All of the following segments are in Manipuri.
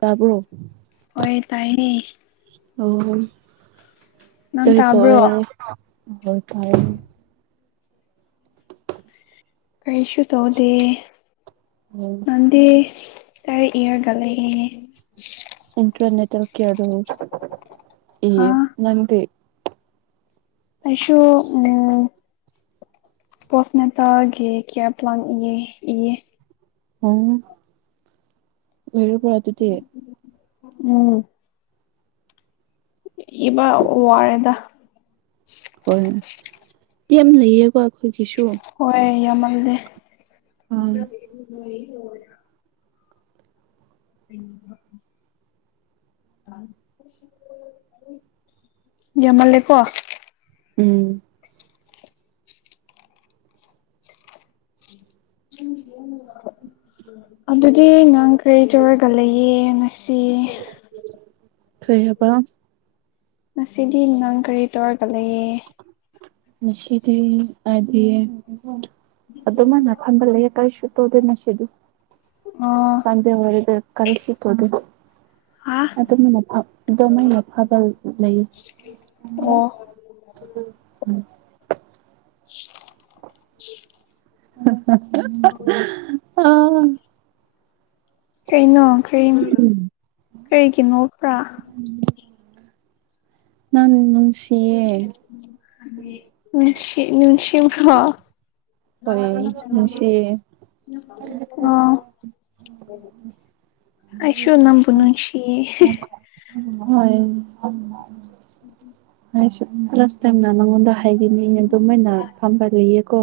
ꯇꯥꯕ꯭ꯔꯣ ꯍꯣꯏ ꯇꯥꯏꯌꯦ ꯍ ꯍꯣꯏ ꯅꯪ ꯀꯔꯤ ꯇꯥꯕ꯭ꯔꯣ ꯇꯧꯏꯔꯦ ꯇꯥꯏꯌꯦ ꯀꯩꯁꯨ ꯇꯧꯗꯦ ꯎꯝ ꯅꯪꯗꯤ ꯇꯔ ꯏꯔꯒꯜ ꯂꯩꯔꯦ ꯏꯟꯇꯔꯅꯦꯠ ꯀꯦ ꯍꯥ ꯅꯪꯗꯤ ꯑꯩꯁꯨ ꯎꯝ ꯄꯣꯁ ꯃꯇꯦꯜꯒꯤ ꯀꯦꯌꯥꯞ ꯄꯂꯥꯟꯒꯤ ꯏꯌꯦ ꯎꯝ ꯏꯔꯕ꯭ꯔ ꯗꯨꯗꯤ ꯎꯝ ꯏꯕ ꯋꯥꯔꯦꯗ ꯍꯣ ꯌꯦꯝ ꯂꯩꯌꯦꯀꯣ ꯑꯩꯈꯣꯏꯒꯤꯁꯨ ꯑ ꯌꯥꯝ ꯃꯜꯂꯦ ꯎꯝ ꯎꯝ ꯌꯃꯜꯂꯦꯀꯣ ꯎꯝ [unintelligible] ꯑꯗꯨꯗꯤ ꯅꯪ ꯀꯔꯤ ꯇꯧꯔꯒ ꯂꯩꯌꯦ ꯉꯁꯤ ꯀꯩ ꯍꯥꯏꯕ ꯉꯁꯤꯗꯤ ꯅꯪ ꯀꯔꯤ ꯇꯧꯔꯒ ꯂꯩꯌꯦ ꯉꯁꯤꯗꯤ ꯑꯗꯤ ꯑꯗꯨꯃꯥꯏꯅ ꯈꯟꯕ ꯂꯩꯌꯦ ꯀꯔꯤꯁꯨ ꯇꯧꯗꯦ ꯉ ꯁꯤꯗ ꯑꯣ ꯆꯥꯟꯗꯦꯜꯗ ꯀꯔꯤꯁꯤ ꯇꯧꯗꯦ ꯍꯥ ꯑꯗꯨꯝꯅ ꯑꯗꯨꯃꯩꯅ ꯐꯕ ꯂꯩꯌꯦ ꯎ ꯑꯣ ꯎꯝ [inaudible] ꯍ ꯍ ꯍ ꯍ ꯑꯥ ꯀꯩꯅꯣ ꯀ꯭ꯔꯤ ꯀꯔꯤꯒꯤ ꯅꯣꯛꯄ꯭ꯔꯥ ꯅꯪ ꯅꯨꯡꯁꯤꯌꯦ ꯎꯝ ꯁꯤ ꯅꯨꯡꯁꯤꯡꯕ꯭ꯔꯣ ꯍꯣꯏ ꯅꯨꯡꯁꯤꯌꯦ ꯑꯣ ꯑꯩꯁꯨ ꯅꯝꯕꯨ ꯅꯨꯡꯁꯤꯌꯦ ꯍꯤ ꯍꯤ ꯍꯣꯏ ꯑꯩꯋꯨ ꯂꯥꯁ ꯇꯥꯏꯝꯅ ꯅꯉꯣꯟꯗ ꯍꯥꯏꯗꯤ ꯃꯤꯅ ꯑꯗꯨꯝꯃꯥꯏꯅ ꯐꯝꯕ ꯂꯩꯌꯦꯀꯣ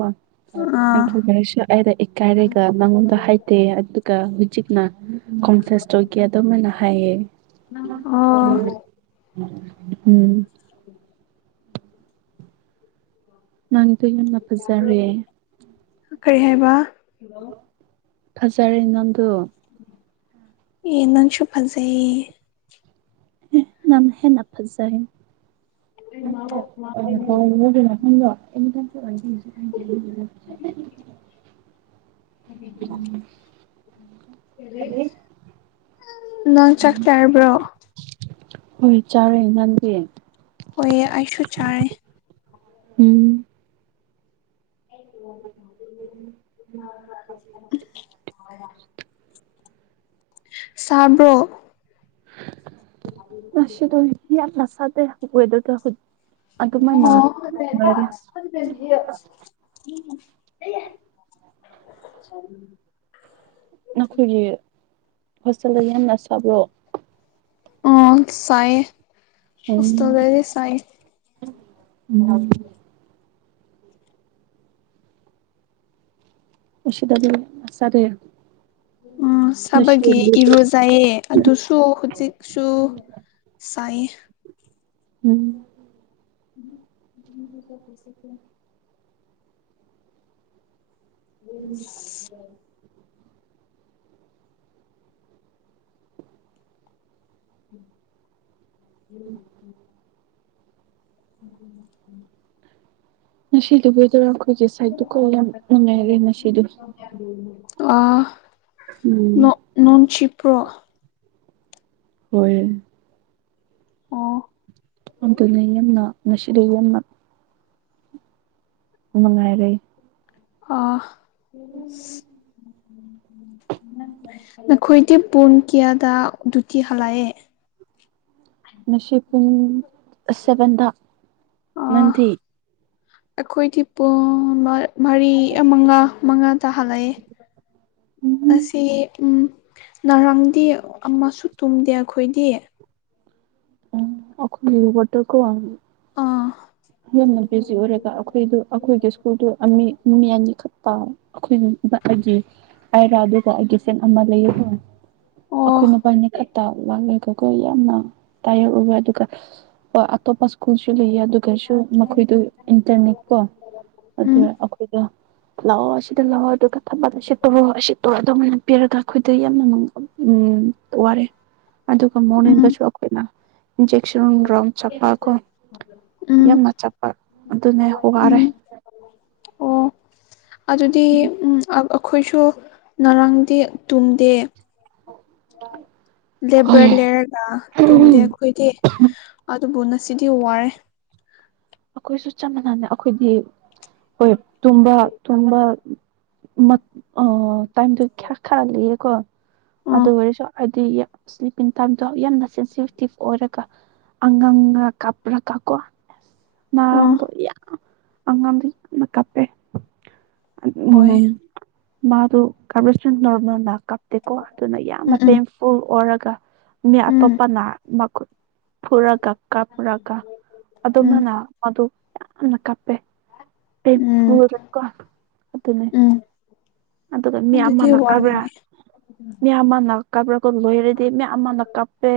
ꯑꯥ ꯑꯗꯨꯒ ꯑꯩꯁꯨ ꯑꯩꯔ ꯏꯀꯥꯏꯔꯒ ꯅꯪꯉꯣꯟꯗ ꯍꯥꯏꯗꯦ ꯑꯗꯨꯒ ꯍꯨꯖꯤꯛꯅ ꯀꯣꯝꯐꯦꯁ ꯇꯧꯒꯦ ꯑꯗꯨꯃꯥꯏꯅ ꯍꯥꯏꯌꯦ ꯑꯣ ꯎꯝ ꯅꯪꯗꯣ ꯌꯥꯝꯅ ꯐꯖꯔꯦ ꯀꯩ ꯍꯥꯏꯕꯥ ꯐꯖꯔꯦ ꯅꯪꯗꯨ ꯑꯦ ꯅꯪꯁꯨꯨ ꯐꯖꯩ ꯅꯪ ꯍꯦꯟꯅ ꯐꯖꯩ [unintelligible] [unintelligible] [unintelligible] ꯅꯪ ꯆꯥꯛ ꯆꯥꯔꯕ꯭ꯔꯣ ꯍꯣꯏ ꯆꯥꯔꯦ ꯅꯪꯗꯤ ꯍꯣꯏ ꯑꯩꯁꯨ ꯆꯥꯔꯦ ꯎꯝ [unintelligible] ꯁꯥꯕ꯭ꯔꯣ ꯉꯁꯤꯗꯣ ꯌꯥꯝꯅ ꯁꯥꯗꯦ ꯋꯦꯗꯔꯗꯣ ꯍꯨ [unintelligible] [unintelligible] ꯅꯈꯣꯏꯒꯤ ꯍꯣꯁꯇꯦꯜꯗ ꯌꯥꯝꯅ ꯁꯥꯕ꯭ꯔꯣ ꯑꯥ ꯁꯥꯌꯦ ꯎꯝ ꯍꯦꯁꯇꯦꯜꯗꯗꯤ ꯁꯥꯏ ꯎꯝ ꯃꯁꯤꯗꯗꯤ ꯅꯠꯆꯗꯦ ꯎꯝ ꯁꯥꯕꯒꯤ ꯏꯔꯨꯖꯩꯏꯌꯦ ꯑꯗꯨꯁꯨ ꯍꯧꯖꯤꯛꯁꯨ ꯇꯥꯏꯌꯦ ꯎꯝ [unintelligible] [unintelligible] [unintelligible] [unintelligible] ꯉꯁꯤꯗꯨꯕꯨ ꯋꯦꯗꯔ ꯈꯣꯏꯒꯤ ꯁꯥꯏꯠꯇꯨꯀꯣ ꯌꯥꯝ ꯅꯨꯡꯉꯥꯏꯔꯦ ꯉꯁꯤꯗꯣ ꯑꯥ ꯅꯣ ꯅꯣꯡ ꯆꯤꯄ꯭ꯔꯣ ꯍꯣꯏ ꯑꯣ ꯑꯕꯗꯨꯅꯦ ꯌꯝꯅꯥ ꯉꯁꯤꯗꯩ ꯌꯝꯅꯥ ꯃꯉꯥꯏꯔꯦ ꯑꯥ ꯅꯈꯣꯏꯗꯤ ꯄꯨꯡ ꯀ꯭ꯌꯥꯗ ꯗꯨꯇꯤ ꯍꯂꯥꯏꯑꯦ ꯅꯁꯤ ꯄꯨꯡ ꯁꯦꯚꯦꯟꯗꯥ ꯅꯪꯗꯤ ꯑꯈꯣꯏꯗꯤ ꯄꯨꯡ ꯃ ꯃꯔꯤ ꯑꯥ ꯃꯉꯥ ꯃꯉꯥ ꯇꯥ ꯍꯂꯛꯏ ꯎꯝ ꯉꯁꯤ ꯎꯝ ꯅꯥꯔꯥꯡꯗꯤ ꯑꯃꯥꯁꯨ ꯇꯨꯝꯗꯦ ꯑꯈꯣꯏꯗꯤ ꯎꯝ ꯑꯣꯈꯣꯏ ꯋꯥꯠꯇ ꯀꯣ ꯑꯥ ꯌꯥꯝꯅ ꯕꯤꯖꯤ ꯑꯣꯏꯔꯒ ꯑꯩꯈꯣꯏꯗ ꯑꯩꯈꯣꯏꯒꯤ ꯁ꯭ꯀꯨꯜꯗꯨ ꯑꯃꯤ ꯃꯤ ꯑꯅꯤꯈꯛ ꯑꯩꯈꯣꯏ ꯑꯩꯒꯤ ꯑꯗꯨꯔ ꯑꯩꯒꯤ ꯇꯦꯟ ꯑꯃ ꯂꯩꯌꯦꯀꯣ ꯑꯣ ꯑꯩꯈꯣꯏ ꯅꯨꯄꯥꯅꯤ ꯈꯛꯇ ꯂꯥꯛꯂꯒꯀꯣ ꯌꯥꯝꯅ ꯇꯥꯏꯌꯣ ꯑꯗꯨꯀ ꯑꯇꯣꯞꯄ ꯢꯁ꯭ꯀꯨꯜꯁꯨ ꯂꯩꯌꯦ ꯑꯗꯨ ꯑꯗꯨꯒꯁꯨ ꯃꯈꯣꯏꯗ ꯏꯟꯇꯔꯟꯅꯦ ꯀꯣ ꯑꯗꯨ ꯎꯝ ꯑꯩꯈꯣꯏꯗ ꯂꯥꯛꯑꯣ ꯁꯤꯗ ꯂꯥꯛꯑꯣ ꯑꯗꯨꯒ ꯊꯃꯗ ꯁꯤꯠꯇꯨꯔꯣ ꯁꯤꯠꯇꯣꯔ ꯗꯧꯅꯦ ꯄꯤꯔꯒ ꯑꯩꯈꯣꯏꯗ ꯌꯥꯝꯅ ꯎꯝ ꯋꯥꯔꯦ ꯑꯗꯨꯒ ꯎꯝ ꯃꯣꯔꯅꯤꯡꯗꯁꯨ ꯏꯟꯖꯦꯛꯁꯟ ꯔꯣꯝ ꯆꯠꯄꯀꯣ ꯎꯝ ꯌꯥꯝꯅ ꯆꯠꯄ ꯑꯗꯨꯅꯦ ꯋꯥꯔꯦ ꯎꯝ ꯑꯣ ꯑꯗꯨꯗꯤ ꯎꯝ ꯑꯩꯈꯣꯏꯁꯨ ꯉꯔꯥꯡꯗꯤ ꯇꯨꯝꯗꯦ ꯂꯦꯕꯔ ꯍꯣꯏ ꯂꯩꯔꯒ ꯇꯨꯝꯗꯦ ꯑꯩꯈꯣꯏꯁꯨ ꯑꯩꯈꯣꯏꯗꯤ ꯑꯗꯨꯕꯨ ꯉꯁꯤꯗꯤ ꯋꯥꯔꯦ ꯑꯩꯈꯣꯏꯁꯨ ꯆꯞ ꯃꯥꯟꯅꯅꯩ ꯑꯩꯈꯣꯏꯗꯤ ꯍꯣꯏ ꯇꯨꯝꯕ ꯇꯨꯝꯕ ꯇꯥꯏꯝꯗꯣ ꯈꯔꯥ ꯈꯔꯥ ꯂꯩꯑꯦ ꯀꯣ ꯑꯥ ꯑꯗꯨ ꯑꯣꯏꯔꯁꯨ ꯍꯥꯏꯗꯤ ꯁ꯭ꯂꯤꯞꯄꯤꯡ ꯇꯥꯏꯝꯗꯣ ꯌꯥꯝꯅ ꯁꯦꯟꯁꯤꯇꯤꯞ ꯑꯣꯏꯔꯒ ꯑꯉꯥꯡꯒ ꯀꯥꯞꯄ꯭ꯔꯒ ꯀꯣ ꯑꯥ ꯉꯔꯥꯡꯗꯣ ꯌꯝ ꯑꯉꯥꯡꯗꯤꯅ ꯀꯞꯄꯦ ꯍꯣꯏ ꯎꯝ ꯃꯥꯗꯨ ꯀꯕꯔꯦꯖꯇꯨ ꯅꯣꯔꯃꯦꯜꯅ ꯀꯥꯞꯇꯦꯀꯣ ꯑꯗꯨꯅ ꯌꯥꯝꯅ ꯎꯝ ꯎꯝ ꯄꯦꯟꯐꯨꯜ ꯑꯣꯏꯔꯒ ꯃꯤ ꯑ ꯎꯝ ꯇꯣꯞꯄꯅ ꯃꯥꯈꯨꯠ ꯄꯨꯔꯒ ꯀꯥꯞꯔꯒ ꯎꯝ ꯑꯗꯨꯃꯥꯢꯅ ꯃꯗꯨ ꯌꯥꯝꯅ ꯀꯥꯞ ꯄꯦ ꯎꯝ ꯄꯦꯟꯐꯨꯜꯗꯀꯣ ꯑꯗꯨꯅꯦ ꯎꯝ ꯑꯗꯨꯒ ꯃꯤ ꯑꯗꯨꯗꯤ ꯑꯃꯅ ꯀꯥꯞꯕ꯭ꯔꯥ ꯋꯥꯔꯅꯤ ꯃꯤ ꯑꯃꯅ ꯀꯥꯞꯕ꯭ꯔꯥꯒ ꯂꯣꯏꯔꯦ ꯇꯦꯝꯃꯦ ꯑꯃꯥꯅ ꯀꯥꯞꯄꯦ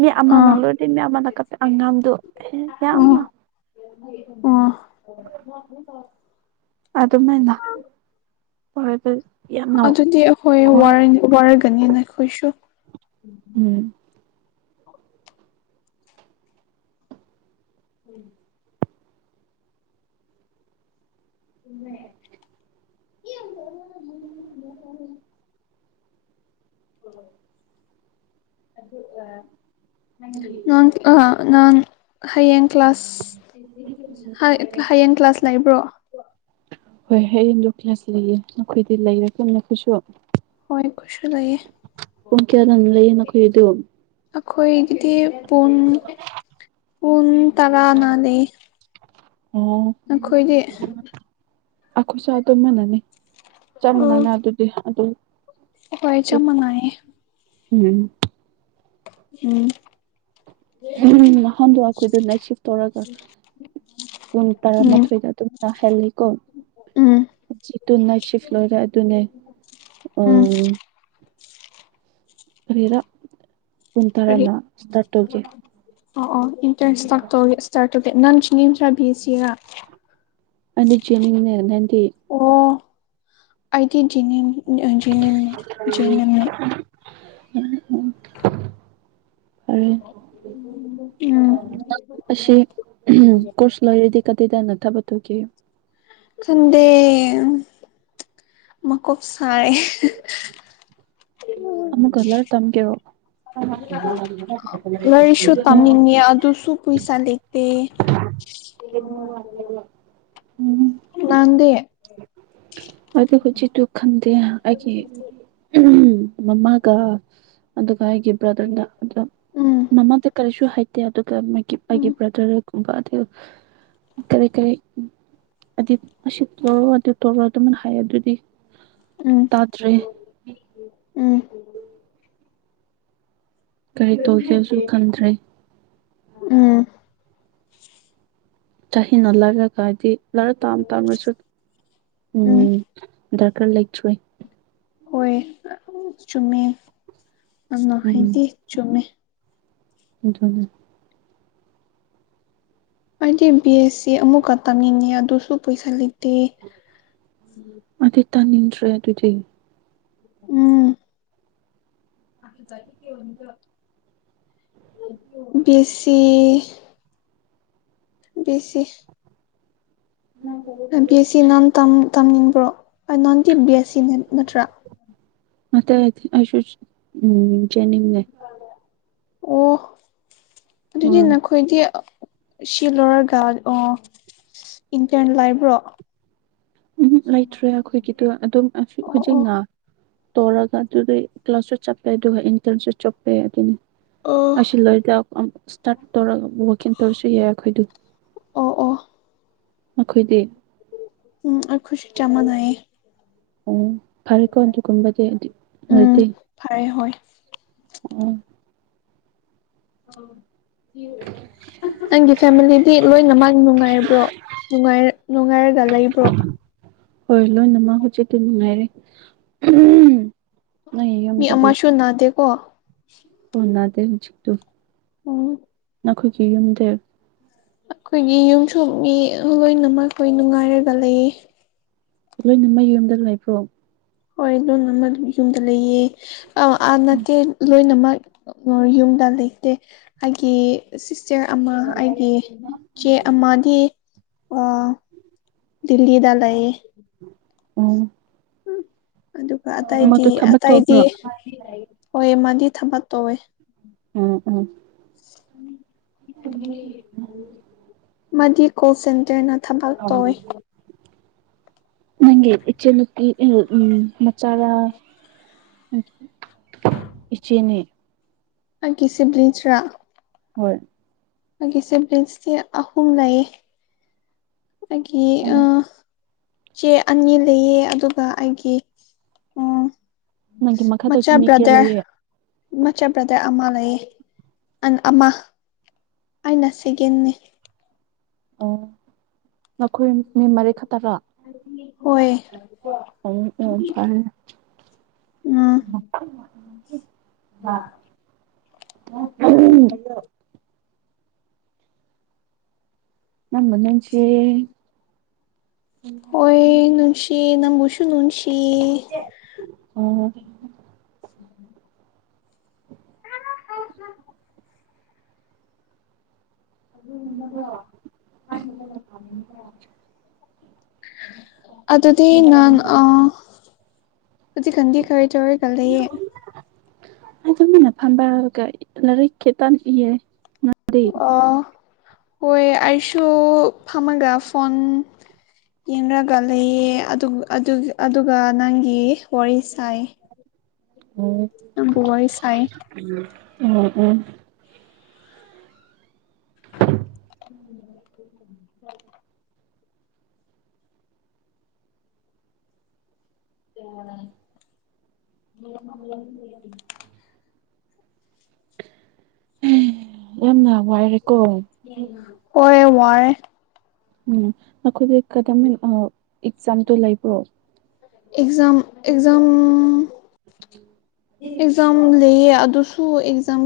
ꯃꯤ ꯑꯃꯥꯅ ꯑꯥ ꯂꯣꯏꯗꯦ ꯃꯤ ꯑꯃꯥꯅ ꯀꯥꯄꯦ ꯑꯉꯥꯡꯗꯨ ꯌꯥꯝ ꯑꯣ ꯑꯗꯨꯃꯥꯢꯅ ꯑꯣꯢꯗꯣꯢ ꯑꯗꯨꯗꯤ ꯑꯩꯈꯣꯏ ꯋꯥꯔꯒꯅꯤ ꯅꯈꯣꯏꯁꯨ ꯎꯝ ꯎꯝ [unintelligible] ꯑꯣ ꯑꯗꯨꯒ ꯉꯥꯡ ꯑ ꯅꯥꯟ ꯍꯌꯦꯡ ꯀ꯭ꯂꯥꯁꯥꯁ ꯍꯌꯦꯡ ꯀ꯭ꯂꯥꯁ ꯂꯩꯕ꯭ꯔꯣ ꯍꯣꯏ ꯍꯌꯦꯡꯗꯣ ꯀ꯭ꯂꯥꯁ ꯂꯩꯌꯦ ꯅꯈꯣꯏꯗꯤ ꯂꯩꯔꯒ ꯅꯈꯣꯏꯁꯨ ꯈꯨꯣꯢꯁ ꯂꯩꯌꯦ ꯄꯨꯡ ꯀꯌꯥꯗꯅ ꯂꯩꯌꯦ ꯅꯈꯣꯏꯗꯨ ꯑꯩꯈꯣꯏꯒꯤꯗꯤ ꯄꯨꯡ ꯄꯨꯟ ꯇꯔꯥꯅꯂꯦ ꯎꯝ ꯑꯩꯈꯣꯏꯁꯨ ꯑꯗꯨ ꯃꯥꯟꯅꯅꯤ ꯆꯞ ꯃꯥꯟꯅꯅ ꯑꯗꯨꯗꯤ ꯑꯗꯨ ꯍꯣꯏ ꯆꯥꯞ ꯃꯥꯟꯅꯩꯌꯦ ꯎꯝ ꯎꯝ ꯎꯝ ꯅꯍꯥꯟꯗꯣ ꯑꯩꯈꯣꯏꯗ ꯅꯥꯠ ꯁꯤꯐ ꯇꯧꯔꯒ ꯄꯨꯡ ꯎꯝ ꯇꯔꯥꯃꯥꯊꯣꯏꯗ ꯑꯗꯨꯝꯅ ꯍꯦꯜꯂꯤꯀꯣ ꯎꯝ ꯆ ꯇꯨꯅꯥꯁꯤꯐ꯭ꯂꯔꯦ ꯑꯗꯨꯅꯦ ꯎꯝ ꯀꯔꯤꯔ ꯀꯔꯤ ꯀꯨꯟꯊꯔꯅ ꯢꯁꯇꯥꯠ ꯇꯧꯒꯦ ꯑꯣ ꯑꯣ ꯏꯟꯇꯔꯦꯟꯁ ꯇ ꯇꯧꯔꯦ ꯁꯔ ꯇꯦ ꯅꯪꯁꯤꯅꯤꯟ꯭ꯔ ꯕꯤ ꯑꯦꯁ ꯁꯤꯔ ꯑꯅꯤ ꯆꯦꯅꯤꯡꯅꯦ ꯅꯪꯗꯤ ꯑꯩꯗꯤ ꯖꯦꯅꯤꯝ ꯑ ꯖꯦꯅꯤꯝ ꯖꯦꯅꯝ ꯐꯔꯦ ꯎꯝ ꯑꯁꯤ ꯎꯍꯝ ꯀꯣꯔꯁ ꯂꯣꯏꯔꯗꯤ ꯀꯗꯥꯏꯗꯅ ꯊꯕꯛ ꯇꯧꯈꯤ ꯈꯟꯗꯦ ꯃꯀꯣꯛ ꯁꯥꯢ ꯑꯍ ꯑꯃꯨꯛ ꯀꯂꯔ ꯇꯝꯒꯦꯔꯣ ꯑ ꯂꯥꯏꯔꯤꯛꯁꯨ ꯇꯝꯅꯤꯡꯉꯦ ꯑꯗꯨꯁꯨ ꯄꯩꯁꯥ ꯂꯩꯇꯦ [unintelligible] ꯅꯪꯗꯤ ꯑꯩꯗꯨ ꯍꯧꯖꯤꯛꯇꯨ ꯈꯟꯗꯦ ꯑꯩꯒꯤ ꯑꯍꯝ ꯃꯃꯥꯒ ꯑꯗꯨꯒ ꯑꯩꯒꯤ ꯕ꯭ꯔꯗꯔꯅ ꯑꯗꯨ ꯎꯝ ꯃꯃꯥꯗꯤ ꯀꯔꯤꯁꯨ ꯍꯩꯇꯦ ꯑꯗꯨ ꯗ ꯃꯥꯒꯤ ꯃꯥꯒꯤ ꯎꯝ ꯕ꯭ꯔꯗꯔꯒꯨꯝꯕ ꯑꯗꯨ ꯀꯔꯤ ꯀꯔꯤ ꯑꯗꯤ ꯑꯁꯤ ꯇꯧꯔꯣ ꯑꯗꯨ ꯇꯧꯔꯣ ꯑꯗꯨꯃꯥꯏꯅ ꯍꯥꯏꯌꯦ ꯑꯗꯨꯗꯤ ꯎꯝ ꯇꯥꯇ꯭ꯔꯦ ꯎꯝ ꯀꯔꯤ ꯇꯧꯁꯦꯁꯨ ꯈꯟꯗ꯭ꯔꯦ ꯎꯝ ꯆꯍꯤꯅ ꯂꯥꯏꯔꯒꯗꯤ ꯂꯥꯏꯔꯤꯛ ꯇꯥꯝ ꯇꯥꯝꯔꯁꯨ ꯎꯝ ꯗ꯭ꯔꯀꯥꯔ ꯂꯩꯇ꯭ꯔꯦ ꯍꯣꯏ ꯑ ꯆꯨꯝꯃꯦ ꯅꯪꯅ ꯍꯥꯏꯗꯤ ꯆꯨꯝꯃꯦ ꯑꯗꯨꯅꯦ ꯑꯩꯗꯤ ꯕꯤ ꯑꯦꯁ ꯁꯤ ꯑꯃꯨꯛꯀ ꯇꯥꯝꯅꯤꯡꯉꯦ ꯑꯗꯨꯁꯨ ꯄꯩꯁꯥ ꯂꯩ ꯇꯦ ꯑꯩꯗꯤ ꯇꯥꯅꯤꯡꯗ꯭ꯔꯦ ꯑꯗꯨꯗꯤ ꯎꯝ [inaudible] B S C B S C B S C ꯅꯥꯟ ꯇꯝ ꯇꯝꯅꯤꯡꯕ꯭ꯔꯣ ꯑꯅꯪꯗꯤ ꯕꯤ ꯑꯦꯁ ꯁꯤ ꯅꯦ ꯅꯠꯇ꯭ꯔ ꯅꯠꯇꯦ ꯑꯩꯁꯨ ꯎꯝ ꯖꯦꯅꯤꯝꯅꯦ ꯑꯣ ꯑꯗꯨꯗꯤ ꯎꯝ ꯅꯈꯣꯏꯗꯤ ꯑ ꯁꯤ ꯂꯣꯏꯔꯒ ꯑꯣ ꯏꯟꯇꯔꯟ ꯂꯩꯕ꯭ꯔꯣ ꯎꯝꯍꯝ ꯂꯩꯇ꯭ꯔꯦ ꯑꯈꯣꯏꯒꯤꯗꯣ ꯑꯗꯨꯝ ꯑꯁꯤ ꯑꯣ ꯑꯣ ꯍꯧꯖꯤꯛꯅ ꯇꯧꯔꯒ ꯗꯨꯗꯩ ꯀ꯭ꯂꯥꯁꯁꯨ ꯆꯞꯄꯦ ꯑꯗꯨꯒ ꯏꯟꯇ꯭ꯔꯟꯁꯨ ꯆꯣꯞꯄꯦ ꯑꯗꯨꯅꯤ ꯑꯣ ꯑꯁꯤ ꯂꯣꯏꯗ ꯑꯝ ꯁ꯭ꯇꯥꯔꯠ ꯇꯧꯔꯒ ꯋꯥꯛꯏꯟ ꯇꯧꯔꯁꯨ ꯌꯥꯏ ꯑꯈꯣꯏꯗꯨ ꯑꯣ ꯑꯣ ꯅꯈꯣꯏꯗꯤ ꯎꯝ ꯑꯩꯈꯣꯏꯁꯨ ꯆꯞ ꯃꯥꯟꯅꯩꯌꯦ ꯑꯣ ꯐꯔꯦꯀꯣ ꯑꯗꯨꯒꯨꯝꯕꯗꯤ ꯑꯗꯨ ꯎꯝ ꯅꯣꯏꯗꯤ ꯐꯔꯦ ꯍꯣꯏ ꯎꯝ ꯅꯪꯒꯤ ꯐꯦꯃꯤꯂꯤꯗꯤ ꯂꯣꯏꯅꯃꯛ ꯅꯨꯡꯉꯥꯏꯕ꯭ꯔꯣ ꯅꯨꯡꯉꯥꯏꯔ ꯅꯨꯡꯉꯥꯏꯔꯒ ꯂꯩꯕ꯭ꯔꯣ ꯍꯣꯏ ꯂꯣꯏꯅꯃꯛ ꯍꯧꯖꯤꯛꯇꯤ ꯅꯨꯡꯉꯥꯏꯔꯦ ꯅꯪꯒꯤ ꯃꯤ ꯑꯃꯁꯨ ꯅꯥꯗꯦꯀꯣ ꯑꯧ ꯅꯥꯗꯦ ꯍꯧꯖꯤꯛꯇꯨ ꯎꯝ ꯅꯈꯣꯏꯒꯤ ꯌꯨꯝꯗ ꯑꯈꯣꯏꯒꯤ ꯌꯨꯝꯁꯨ ꯃꯤ ꯂꯣꯏꯅꯃꯛ ꯑꯈꯣꯏ ꯅꯨꯡꯉꯥꯏꯔꯒ ꯂꯩꯌꯦ ꯂꯣꯏꯅꯃꯛ ꯌꯨꯝꯗ ꯂꯩꯕ꯭ꯔꯣ ꯍꯣꯏ ꯂꯣꯏꯅꯃꯛ ꯌꯨꯝꯗ ꯂꯩꯌꯦ ꯑꯥ ꯑꯥ ꯅꯠꯇꯦ ꯂꯣꯏꯅꯃꯛ ꯃꯣꯏ ꯌꯨꯝꯗ ꯂꯩꯇꯦ ꯑꯩꯒꯤ ꯁꯤꯁ ꯆꯦ ꯑꯃ ꯑꯩꯒꯤ ꯆꯦ ꯑꯃꯗꯤ ꯑꯥ ꯗꯤꯜꯂꯤꯗ ꯂꯩꯌꯦ ꯎꯝ ꯑꯗꯨꯒ ꯑꯇꯩꯗꯤ ꯊꯕꯛ ꯑꯇꯩꯗꯤ ꯇꯧꯕ꯭ꯔꯣ ꯍꯣꯏ ꯑꯃꯥꯗꯤ ꯊꯕꯛ ꯇꯧꯋꯦ ꯎꯝ ꯎꯝ ꯃꯗꯤ ꯀꯣꯜ ꯁꯦꯟꯇ꯭ꯔꯅ ꯊꯕꯛ ꯇꯧꯋꯦ ꯅꯪꯒꯤ ꯏꯆꯟꯅꯨꯄꯤ ꯎ ꯎꯝ ꯃꯆꯥꯔꯥ ꯎꯝ ꯏꯆꯦꯅꯦ ꯑꯩꯒꯤ ꯁꯤꯕꯂꯤꯡꯁ ꯔꯥ ꯍꯣꯏ ꯑꯩꯒꯤ ꯁꯤꯕꯤꯂꯤꯡꯁꯇꯤ ꯑꯍꯨꯝ ꯂꯩꯌꯦ ꯑꯩꯒꯤ ꯑ ꯑꯣ ꯆꯦ ꯑꯅꯤ ꯂꯩꯌꯦ ꯑꯗꯨꯒ ꯑꯩꯒꯤ ꯎꯝ ꯅꯪꯒꯤ ꯃꯈꯥꯗ ꯃꯆꯥ ꯃꯤ ꯀꯌꯥ ꯕꯔ꯭ꯗꯔ ꯂꯩꯌꯦ ꯃꯆꯥ ꯕ꯭ꯔꯗꯔ ꯑꯃ ꯂꯩꯌꯦ ꯑꯟ ꯑꯃ ꯑꯥꯏꯅ ꯁꯤꯀꯦꯟꯅꯦ ꯑꯣ ꯅꯈꯣꯏ ꯃꯤ ꯃꯔꯤ ꯈꯛꯇꯔꯥ ꯍꯣꯏ ꯎꯝ ꯎꯝ ꯐꯔꯦ ꯎꯝ [inaudible] ꯅꯪꯕꯨ ꯅꯨꯡꯁꯤꯌꯦ ꯍꯣꯏ ꯅꯨꯡꯁꯤ ꯅꯪꯕꯨꯁꯨꯨ ꯅꯨꯡꯁꯤ ꯑꯣ [inaudible] [inaudible] ꯑꯗꯨꯗꯤ ꯅꯪ ꯑ ꯍꯧꯖꯤꯛꯀꯥꯟꯗꯤ ꯀꯔꯤ ꯇꯧꯔꯒꯥ ꯂꯩꯌꯦ ꯑꯩ ꯇꯨꯃꯤꯟꯅ ꯐꯝꯕꯒ ꯂꯥꯏꯔꯤꯛ ꯈꯤꯇꯪ ꯏꯌꯦ ꯗꯤ ꯑꯣ ꯍꯣꯏ ꯑꯩꯁꯨ ꯐꯝꯃꯒ ꯐꯣꯟ ꯌꯦꯡꯔꯒ ꯂꯩꯌꯦ ꯑꯗꯨ ꯑꯗꯨꯒ ꯑꯗꯨꯒ ꯅꯪꯒꯤ ꯋꯥꯔꯤ ꯁꯥꯏ ꯑꯣ ꯅꯪꯒ ꯋꯥꯔꯤ ꯁꯥꯏ ꯎꯝ ꯎꯝ [inaudible] [inaudible] [inaudible] ꯌꯥꯝꯅ ꯋꯥꯏꯔꯦꯀꯣ ꯍꯣꯏ ꯋꯥꯔꯦ ꯎꯝ ꯅꯈꯣꯏꯗꯤ ꯀꯗꯥꯃꯤꯟ ꯑꯣ ꯑꯦꯛꯖꯥꯝꯗꯣ ꯂꯩꯕ꯭ꯔꯣ ꯑꯦꯛꯖꯝ ꯑꯦꯛꯖꯝ [inaudible] ꯑꯦꯛꯖꯥꯝ ꯂꯩꯌꯦ ꯑꯗꯨꯁꯨ ꯑꯦꯛꯖꯥꯝ